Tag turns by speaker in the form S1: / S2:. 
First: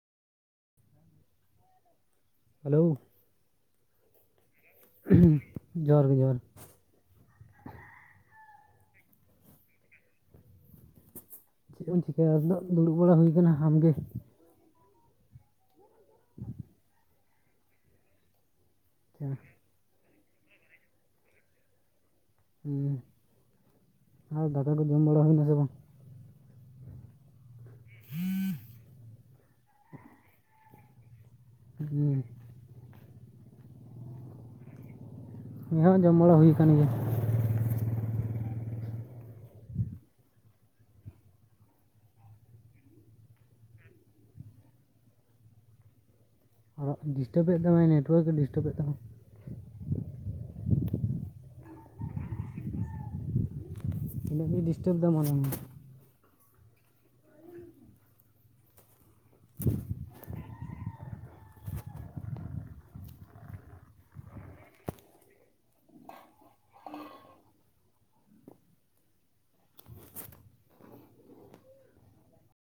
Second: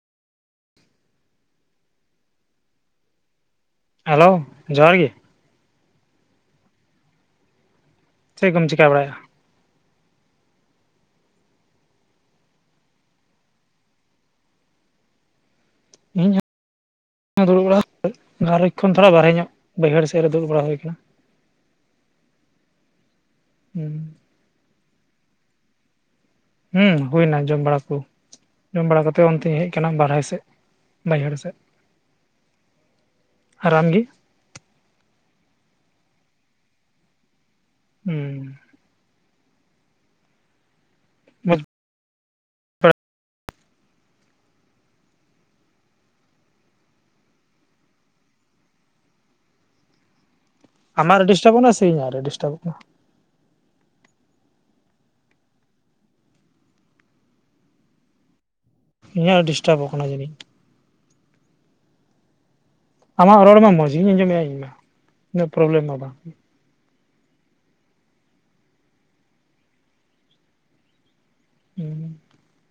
S1: Hello
S2: hello ᱡᱚᱦᱟᱨ ᱜᱮ
S1: ᱡᱚᱦᱟᱨ ᱜᱮ ᱡᱚᱦᱟᱨ
S2: ᱪᱮᱫ ᱠᱚᱢ ᱪᱤᱠᱟᱹ ᱵᱟᱲᱟᱭᱟ?
S1: ᱪᱮᱫ ᱮᱢ ᱪᱤᱠᱟᱹᱭᱟ ᱟᱥ ᱫᱩᱲᱩᱵ ᱵᱟᱲᱟ ᱦᱩᱭ ᱟᱠᱟᱱᱟ ᱟᱢᱜᱮ
S2: ᱤᱧᱦᱚᱸ ᱫᱩᱲᱩᱵᱲᱟ ᱜᱟᱞᱚᱪ ᱠᱷᱚᱱ ᱛᱷᱚᱲᱟ
S1: ᱟᱪᱪᱷᱟ,
S2: ᱵᱟᱨᱦᱮ ᱧᱚᱜ ᱵᱟᱹᱭᱦᱟᱹᱲ ᱥᱮᱫ ᱨᱮ ᱫᱩᱲᱩᱵ ᱵᱟᱲᱟ ᱦᱩᱭ ᱟᱠᱟᱱᱟ᱾ ᱦᱩᱸ
S1: ᱦᱮᱸ ᱟᱨ ᱫᱟᱠᱟ ᱠᱚ ᱡᱚᱢ ᱵᱟᱲᱟ ᱦᱩᱭᱱᱟ ᱥᱮ ᱵᱟᱝ?
S2: ᱦᱮᱸ ᱦᱩᱭᱱᱟ ᱡᱚᱢ ᱵᱟᱲᱟ ᱠᱚ ᱡᱚᱢ ᱵᱟᱲᱟ ᱠᱟᱛᱮᱜ ᱚᱱᱛᱮᱧ ᱦᱮᱡ ᱟᱠᱟᱱᱟ ᱵᱟᱨᱦᱟᱭ ᱥᱮᱫ ᱵᱟᱹᱭᱦᱟᱹᱲ ᱥᱮᱫ
S1: ᱦᱮᱸ
S2: ᱟᱨ ᱟᱢᱜᱮ?
S1: ᱩᱱᱤ ᱦᱚᱸ ᱡᱚᱢ ᱵᱟᱲᱟ ᱦᱩᱭ ᱠᱟᱱᱟᱱ ᱜᱮᱭᱟ
S2: ᱦᱮᱸ ᱵᱟᱝ [unintelligible]
S1: ᱟᱨᱚ ᱰᱤᱥᱴᱟᱵ ᱮᱫ ᱛᱟᱢᱟ ᱱᱮᱴᱳᱣᱟᱨᱠ ᱮ ᱰᱤᱥᱴᱟᱵᱽ ᱮᱫ ᱛᱟᱢᱟ
S2: ᱟᱢᱟᱜ ᱰᱤᱥᱴᱟᱵᱚᱜ ᱠᱟᱱᱟ ᱥᱮ ᱤᱧᱟᱹᱜᱟᱜ ᱰᱤᱥᱴᱟᱵᱚᱜ ᱠᱟᱱᱟ
S1: ᱤᱱᱟᱹᱜ ᱜᱮ ᱰᱤᱥᱴᱟᱵᱽ ᱫᱟᱭ ᱢᱚᱱᱮᱦᱚᱭ
S2: ᱤᱧᱟᱹᱜ ᱰᱤᱥᱴᱟᱵᱽ ᱟᱠᱟᱱᱟ ᱡᱟᱹᱱᱤᱡ ᱟᱢᱟᱜ ᱨᱚᱲ ᱢᱟ ᱢᱚᱸᱡᱽ ᱜᱤᱧ ᱟᱸᱡᱚᱢᱮᱜᱼᱟ ᱤᱧᱢᱟ ᱩᱱᱟᱹᱜ ᱯᱨᱚᱵᱞᱮᱢ ᱢᱟ ᱵᱟᱝ
S1: [inaudible]
S2: ᱦᱮᱸ